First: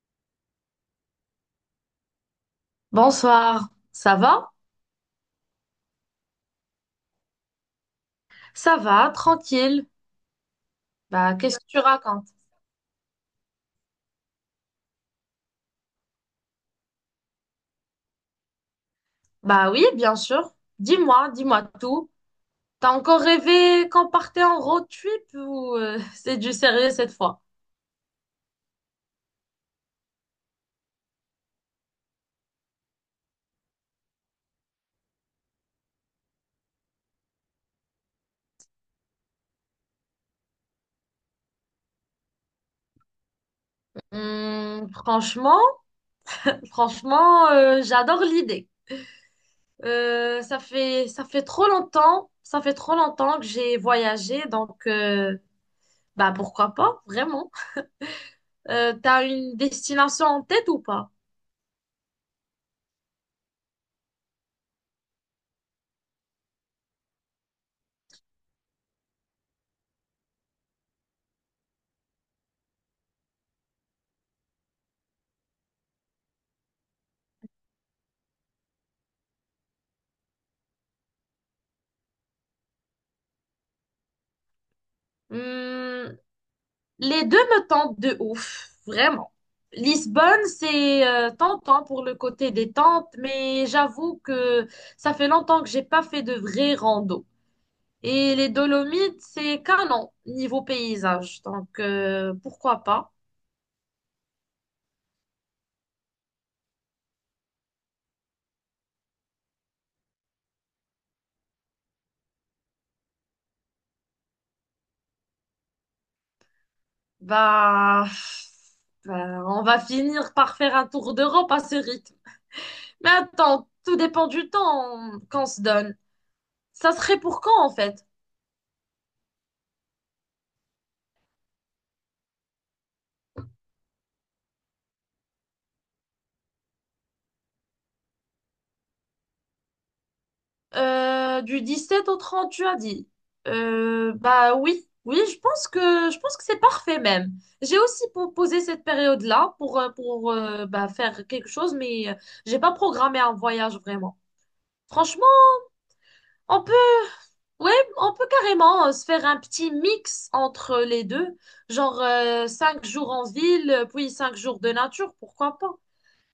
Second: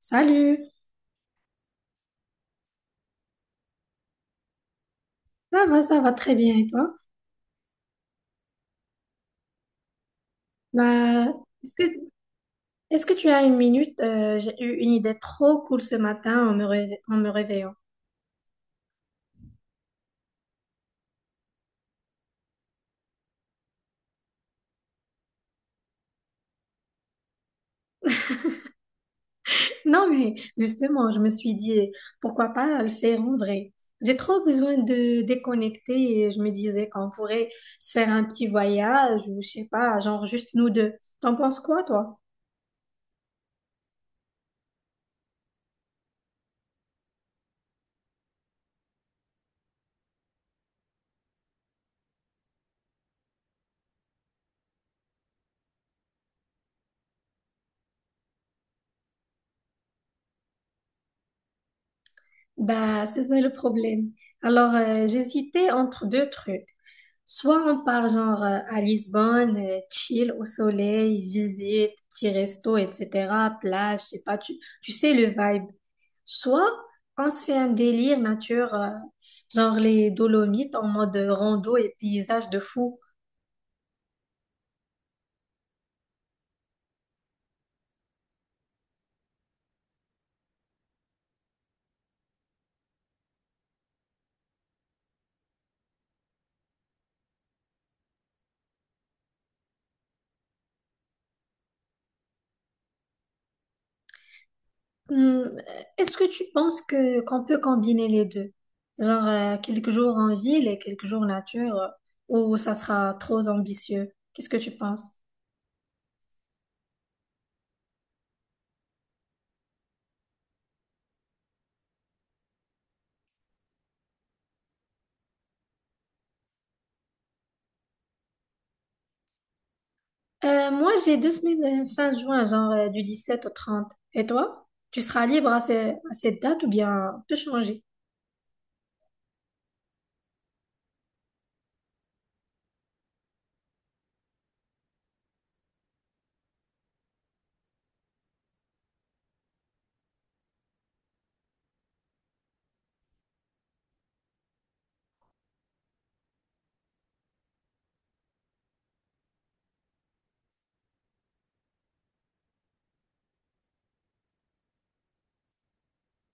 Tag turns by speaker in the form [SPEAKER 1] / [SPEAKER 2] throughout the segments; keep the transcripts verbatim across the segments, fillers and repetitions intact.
[SPEAKER 1] Salut,
[SPEAKER 2] Bonsoir, ça va?
[SPEAKER 1] ça va, ça va très bien et toi?
[SPEAKER 2] Ça va, tranquille.
[SPEAKER 1] Bah,
[SPEAKER 2] Bah, qu'est-ce que
[SPEAKER 1] est-ce
[SPEAKER 2] tu
[SPEAKER 1] que,
[SPEAKER 2] racontes?
[SPEAKER 1] est-ce que tu as une minute? Euh, j'ai eu une idée trop cool ce matin en me, réve- en me réveillant.
[SPEAKER 2] Bah oui, bien sûr. Dis-moi, dis-moi tout. T'as encore rêvé qu'on partait en road trip ou euh, c'est du sérieux cette fois?
[SPEAKER 1] Non, mais justement, je me suis dit, pourquoi pas le faire en vrai? J'ai trop besoin de déconnecter et je me disais qu'on pourrait se faire un petit voyage ou je sais pas, genre juste nous deux. T'en penses quoi, toi?
[SPEAKER 2] Hmm, franchement, Franchement, euh, j'adore l'idée. Euh, ça fait, ça fait trop longtemps, ça fait trop longtemps que j'ai voyagé, donc euh, bah pourquoi pas, vraiment. Euh, t'as une destination en tête ou pas?
[SPEAKER 1] Bah, c'est ça le problème. Alors, euh, j'hésitais entre deux trucs. Soit on part genre euh, à Lisbonne, euh, chill au soleil, visite, petit resto, et cetera, plage, je sais pas, tu, tu sais le vibe. Soit on se fait un délire nature, euh, genre les Dolomites en mode rando et paysage de fou.
[SPEAKER 2] Hmm. Les deux me tentent de ouf, vraiment. Lisbonne, c'est euh, tentant pour le côté détente, mais j'avoue que ça fait longtemps que j'ai pas fait de vrai rando. Et les Dolomites, c'est canon niveau paysage. Donc euh, pourquoi pas?
[SPEAKER 1] Hmm, est-ce que tu penses que qu'on peut combiner les deux? Genre euh, quelques jours en ville et quelques jours nature, euh, ou ça sera trop ambitieux? Qu'est-ce que tu penses?
[SPEAKER 2] Bah, bah, on va finir par faire un tour d'Europe à ce rythme. Mais attends, tout dépend du temps qu'on se donne. Ça serait pour quand en fait?
[SPEAKER 1] Euh, moi, j'ai deux semaines euh, fin juin, genre euh, du dix-sept au trente. Et toi? Tu seras libre à, ce- à cette date ou bien peut changer?
[SPEAKER 2] Euh, du sept au trente, tu as dit. Euh, bah oui, oui, je pense que je pense que c'est parfait même. J'ai aussi proposé cette période-là pour euh, pour euh, bah, faire quelque chose, mais euh, j'ai pas programmé un voyage vraiment. Franchement, on peut, ouais, on peut carrément euh, se faire un petit mix entre les deux, genre euh, cinq jours en ville, euh, puis cinq jours de nature, pourquoi pas.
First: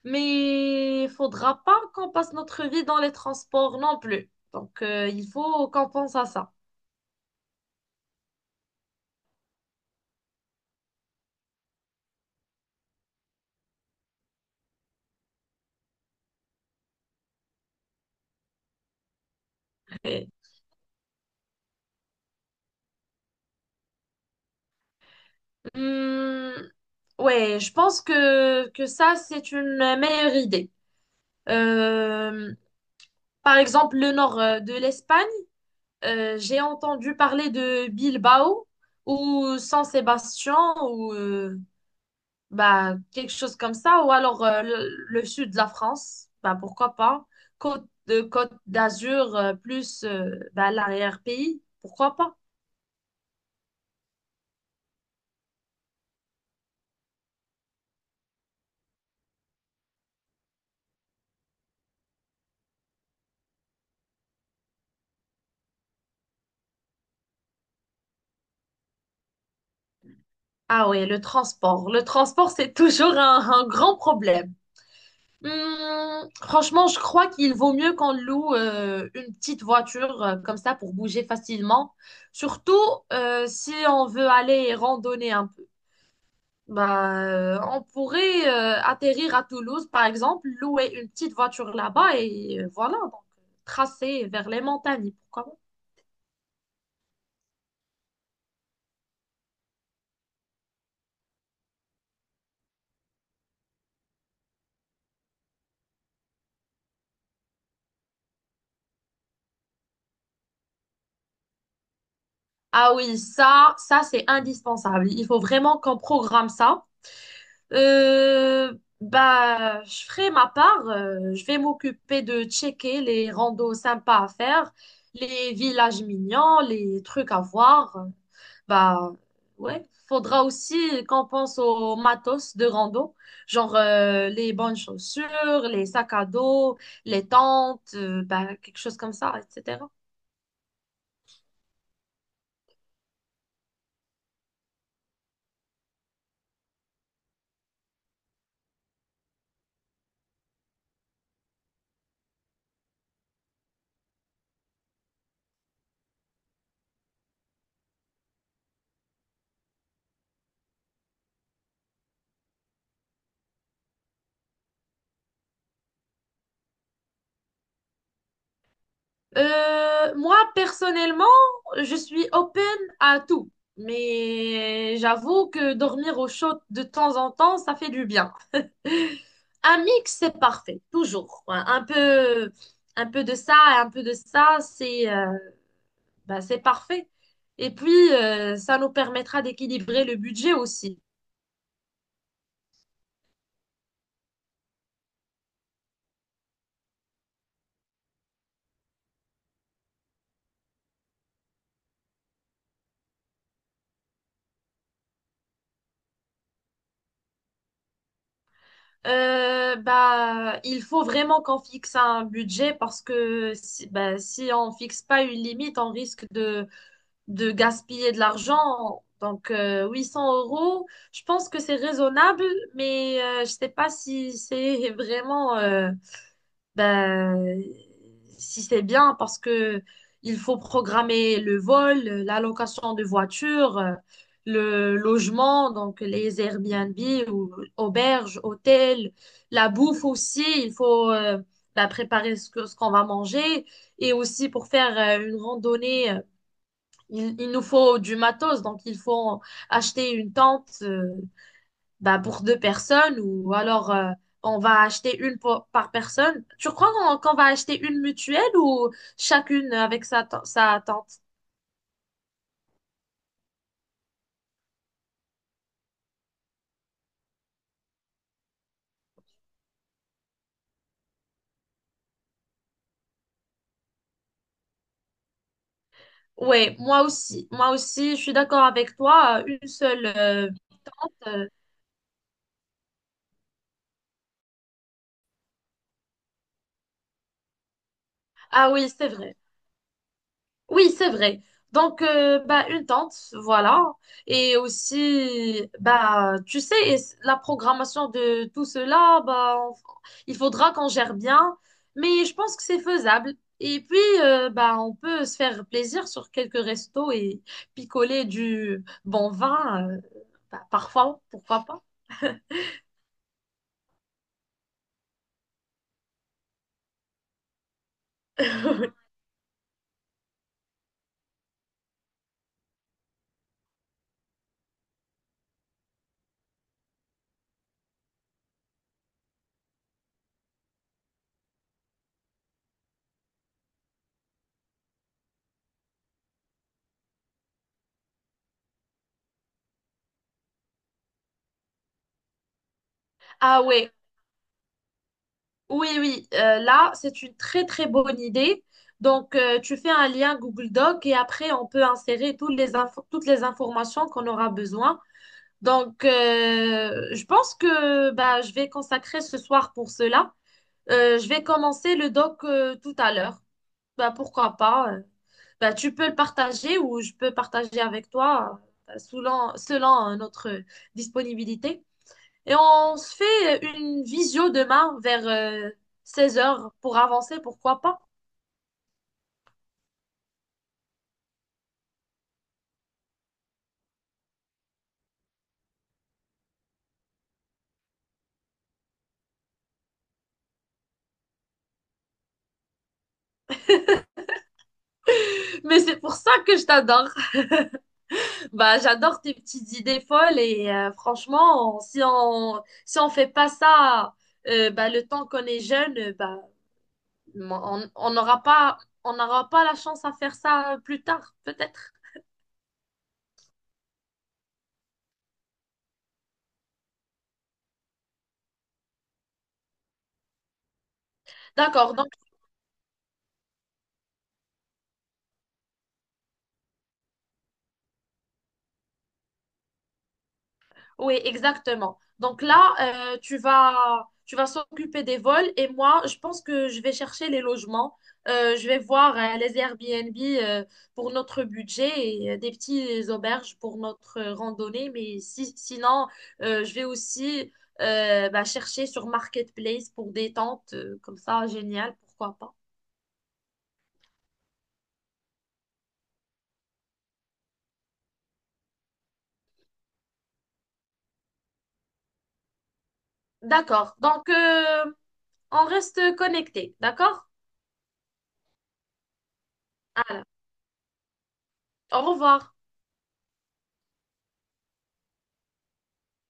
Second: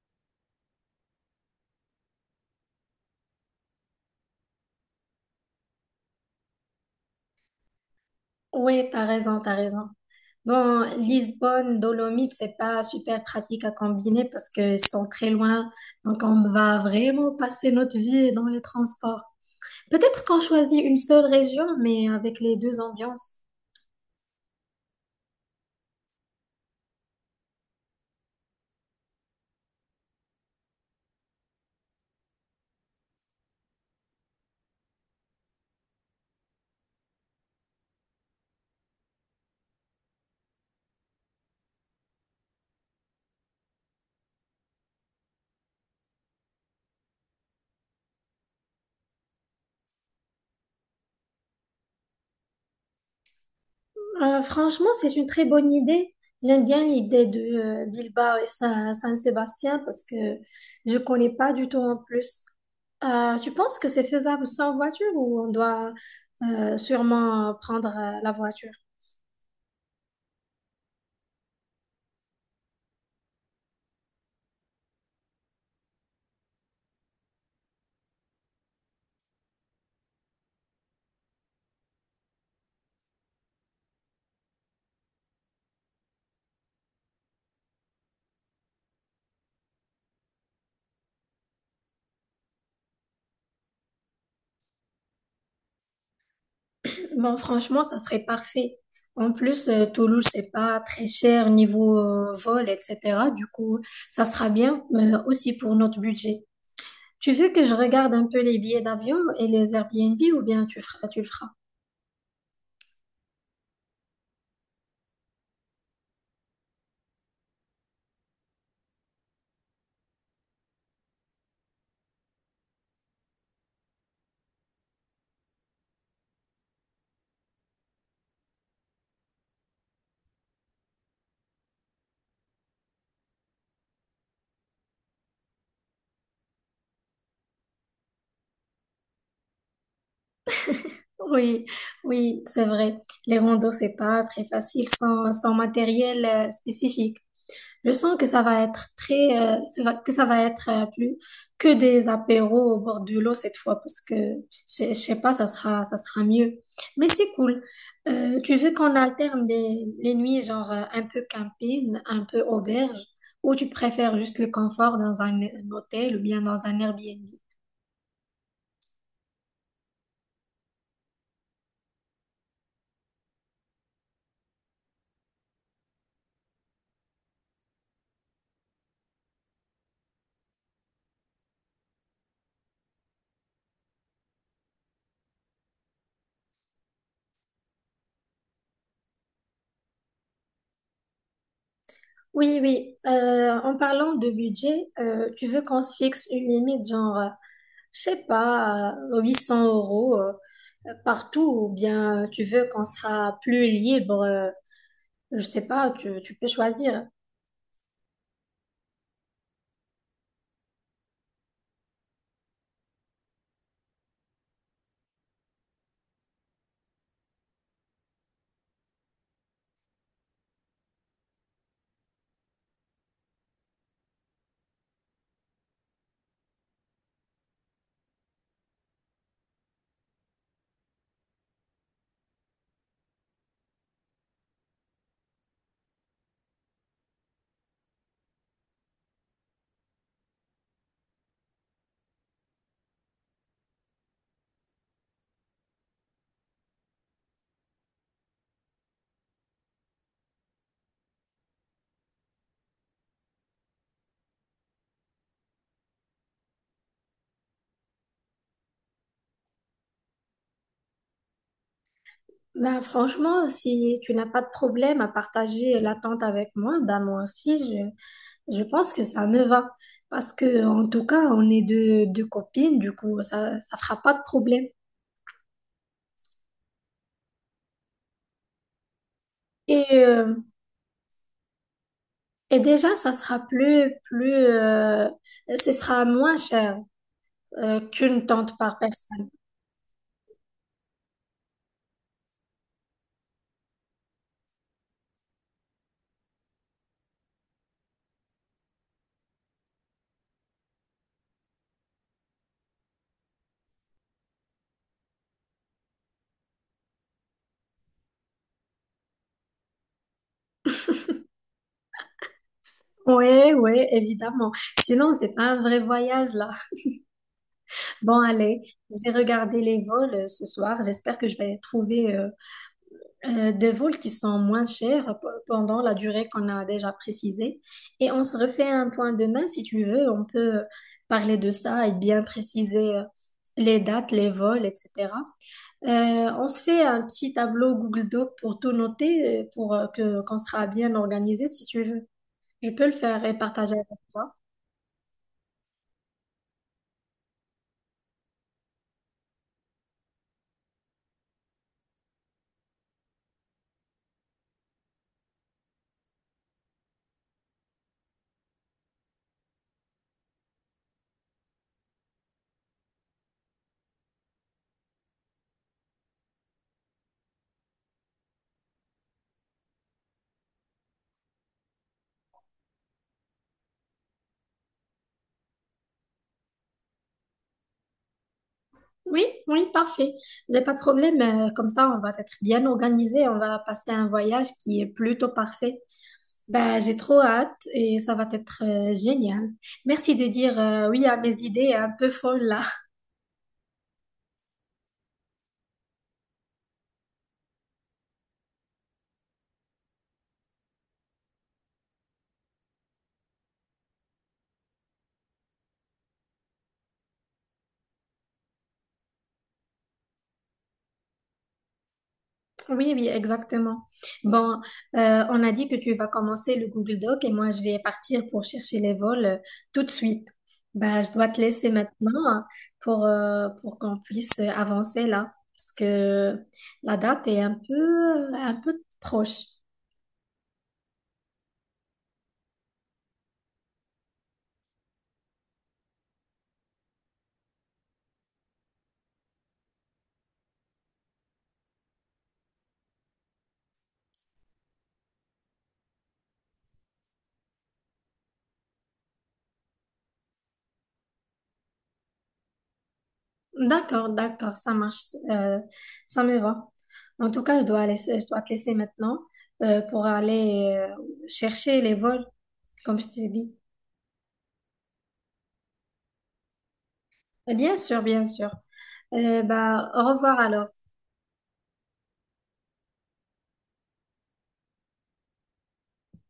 [SPEAKER 2] Mais il faudra pas qu'on passe notre vie dans les transports non plus. Donc euh, il faut qu'on pense à ça.
[SPEAKER 1] Oui, t'as raison, t'as raison. Bon, Lisbonne, Dolomites, c'est pas super pratique à combiner parce qu'ils sont très loin. Donc, on va vraiment passer notre vie dans les transports. Peut-être
[SPEAKER 2] Hum,
[SPEAKER 1] qu'on choisit une seule région, mais avec les deux ambiances.
[SPEAKER 2] ouais, je pense que, que ça, c'est une meilleure idée. Euh, Par exemple, le nord euh, de l'Espagne, euh, j'ai entendu parler de Bilbao ou San Sébastien ou euh, bah, quelque chose comme ça, ou alors euh, le, le sud de la France, bah, pourquoi pas. Côte de Côte d'Azur euh, plus euh, bah, l'arrière-pays, pourquoi pas.
[SPEAKER 1] Euh, franchement, c'est une très bonne idée. J'aime bien l'idée de euh, Bilbao et Sa- San-Sébastien parce que je connais pas du tout en plus. Euh, tu penses que c'est faisable sans voiture ou on doit euh, sûrement euh, prendre euh, la voiture?
[SPEAKER 2] Ah ouais, le transport. Le transport, c'est toujours un un grand problème. Hum, franchement, je crois qu'il vaut mieux qu'on loue euh, une petite voiture euh, comme ça pour bouger facilement. Surtout euh, si on veut aller randonner un peu. Bah, euh, on pourrait euh, atterrir à Toulouse, par exemple, louer une petite voiture là-bas et euh, voilà, donc tracer vers les montagnes, pourquoi pas.
[SPEAKER 1] Bon, franchement, ça serait parfait. En plus, euh, Toulouse, c'est pas très cher niveau euh, vol, et cetera. Du coup, ça sera bien, euh, aussi pour notre budget. Tu veux que je regarde un peu les billets d'avion et les Airbnb ou bien tu feras, tu le feras?
[SPEAKER 2] Ah oui, ça, ça c'est indispensable. Il faut vraiment qu'on programme ça. Euh, Bah, je ferai ma part. Euh, je vais m'occuper de checker les randos sympas à faire, les villages mignons, les trucs à voir. Bah, ouais. Faudra aussi qu'on pense aux matos de rando, genre euh, les bonnes chaussures, les sacs à dos, les tentes, euh, bah, quelque chose comme ça, et cetera.
[SPEAKER 1] Oui, oui, c'est vrai. Les randos, c'est pas très facile sans, sans matériel euh, spécifique. Je sens que ça va être très, euh, ça va- que ça va être euh, plus que des apéros au bord de l'eau cette fois parce que je je sais pas, ça sera, ça sera mieux. Mais c'est cool. Euh, tu veux qu'on alterne des, les nuits genre euh, un peu camping, un peu auberge, ou tu préfères juste le confort dans un, un hôtel ou bien dans un Airbnb?
[SPEAKER 2] Euh, moi, personnellement, je suis open à tout. Mais j'avoue que dormir au chaud de temps en temps, ça fait du bien. Un mix, c'est parfait, toujours. Ouais, un peu, un peu de ça et un peu de ça, c'est euh, bah, c'est parfait. Et puis, euh, ça nous permettra d'équilibrer le budget aussi.
[SPEAKER 1] Oui, oui. Euh, en parlant de budget, euh, tu veux qu'on se fixe une limite, genre, euh, je sais pas, euh, huit cents euros euh, euh, partout, ou bien tu veux qu'on sera plus libre, euh, je sais pas, tu, tu peux choisir.
[SPEAKER 2] Euh, bah, il faut vraiment qu'on fixe un budget parce que si, bah, si on fixe pas une limite, on risque de de gaspiller de l'argent. Donc, euh, huit cents euros, je pense que c'est raisonnable, mais euh, je sais pas si c'est vraiment, euh, ben, si c'est bien parce que il faut programmer le vol, la location de voiture, euh, le logement, donc les Airbnb ou auberges, hôtels, la bouffe aussi. Il faut euh, ben, préparer ce que, ce qu'on va manger, et aussi pour faire euh, une randonnée, euh, il, il nous faut du matos, donc il faut acheter une tente, euh, bah, pour deux personnes, ou alors euh, on va acheter une pour- par personne. Tu crois qu'on qu'on va acheter une mutuelle ou chacune avec sa, te- sa tente?
[SPEAKER 1] Ben, franchement, si tu n'as pas de problème à partager l'attente avec moi, ben moi aussi, je, je pense que ça me va. Parce que, en tout cas, on est deux, deux copines, du coup, ça, ça fera pas de problème.
[SPEAKER 2] Oui, moi aussi. Moi aussi, je suis d'accord avec toi. euh, Une
[SPEAKER 1] Et
[SPEAKER 2] seule.
[SPEAKER 1] euh,
[SPEAKER 2] euh, euh,
[SPEAKER 1] Et déjà, ça sera plus, plus, euh, ce sera moins cher euh, qu'une tente
[SPEAKER 2] Ah
[SPEAKER 1] par
[SPEAKER 2] oui, c'est
[SPEAKER 1] personne.
[SPEAKER 2] vrai. Oui, c'est vrai. Donc, euh, bah, une tente, voilà. Et aussi, bah, tu sais, et c- la programmation de tout cela, bah, on- il faudra qu'on gère bien. Mais je pense que c'est faisable. Et puis, euh, bah, on peut se faire plaisir sur quelques restos et picoler du bon vin, euh, bah, parfois, pourquoi pas.
[SPEAKER 1] Oui, oui, évidemment. Sinon, c'est pas un vrai voyage là. Bon, allez, je vais regarder les vols euh, ce soir. J'espère que je vais trouver euh, euh, des vols qui sont moins chers p- pendant la durée qu'on a déjà précisée. Et on se refait un point demain, si tu veux, on peut euh, parler de ça et bien préciser euh, les dates, les vols, et cetera. Euh, on se fait un petit tableau Google Doc pour tout noter, euh, pour euh, que qu'on sera bien organisé, si tu veux. Je peux le faire et
[SPEAKER 2] Ah
[SPEAKER 1] partager avec
[SPEAKER 2] ouais,
[SPEAKER 1] toi.
[SPEAKER 2] oui, oui, euh, là, c'est une très très bonne idée. Donc, euh, tu fais un lien Google Doc et après, on peut insérer toutes les infos- toutes les informations qu'on aura besoin. Donc, euh, je pense que, bah, je vais consacrer ce soir pour cela. Euh, je vais commencer le doc euh, tout à l'heure. Bah, pourquoi pas? euh. Bah, tu peux le partager ou je peux partager avec toi euh, selon, selon euh, notre disponibilité. Et on se fait une visio demain vers euh, seize heures pour avancer, pourquoi pas.
[SPEAKER 1] Oui, oui, parfait. J'ai pas de problème. euh, Comme ça, on va être bien organisé. On va passer un voyage qui est plutôt parfait. Bah, j'ai trop hâte et ça va être euh, génial. Merci de dire euh, oui à mes idées un peu folles là.
[SPEAKER 2] Mais c'est pour ça que je t'adore. Bah, j'adore tes petites idées folles et euh, franchement, on- si on si on fait pas ça euh, bah, le temps qu'on est jeune, euh, bah, on on n'aura pas on n'aura pas la chance à faire ça euh, plus tard, peut-être.
[SPEAKER 1] Oui, oui, exactement. Bon, euh, on a dit que tu vas commencer le Google Doc et moi je vais partir pour chercher les vols euh, tout de suite. Bah, je dois te laisser
[SPEAKER 2] D'accord, donc
[SPEAKER 1] maintenant hein, pour, euh, pour qu'on puisse avancer là parce que la date est un peu, un peu proche.
[SPEAKER 2] oui, exactement. Donc là, euh, tu vas, tu vas s'occuper des vols et moi, je pense que je vais chercher les logements. Euh, je vais voir euh, les Airbnb euh, pour notre budget et euh, des petites auberges pour notre euh, randonnée. Mais si- sinon, euh, je vais aussi euh, bah, chercher sur Marketplace pour des tentes, euh, comme ça, génial, pourquoi pas.
[SPEAKER 1] D'accord, d'accord, ça marche, euh, ça me va. En tout cas, je dois laisser, je dois te laisser maintenant euh, pour aller euh, chercher les vols, comme je t'ai dit.
[SPEAKER 2] D'accord. Donc, euh, on reste connecté, d'accord?
[SPEAKER 1] Et bien sûr, bien sûr. Euh, bah, au
[SPEAKER 2] Voilà.
[SPEAKER 1] revoir alors.
[SPEAKER 2] Au revoir.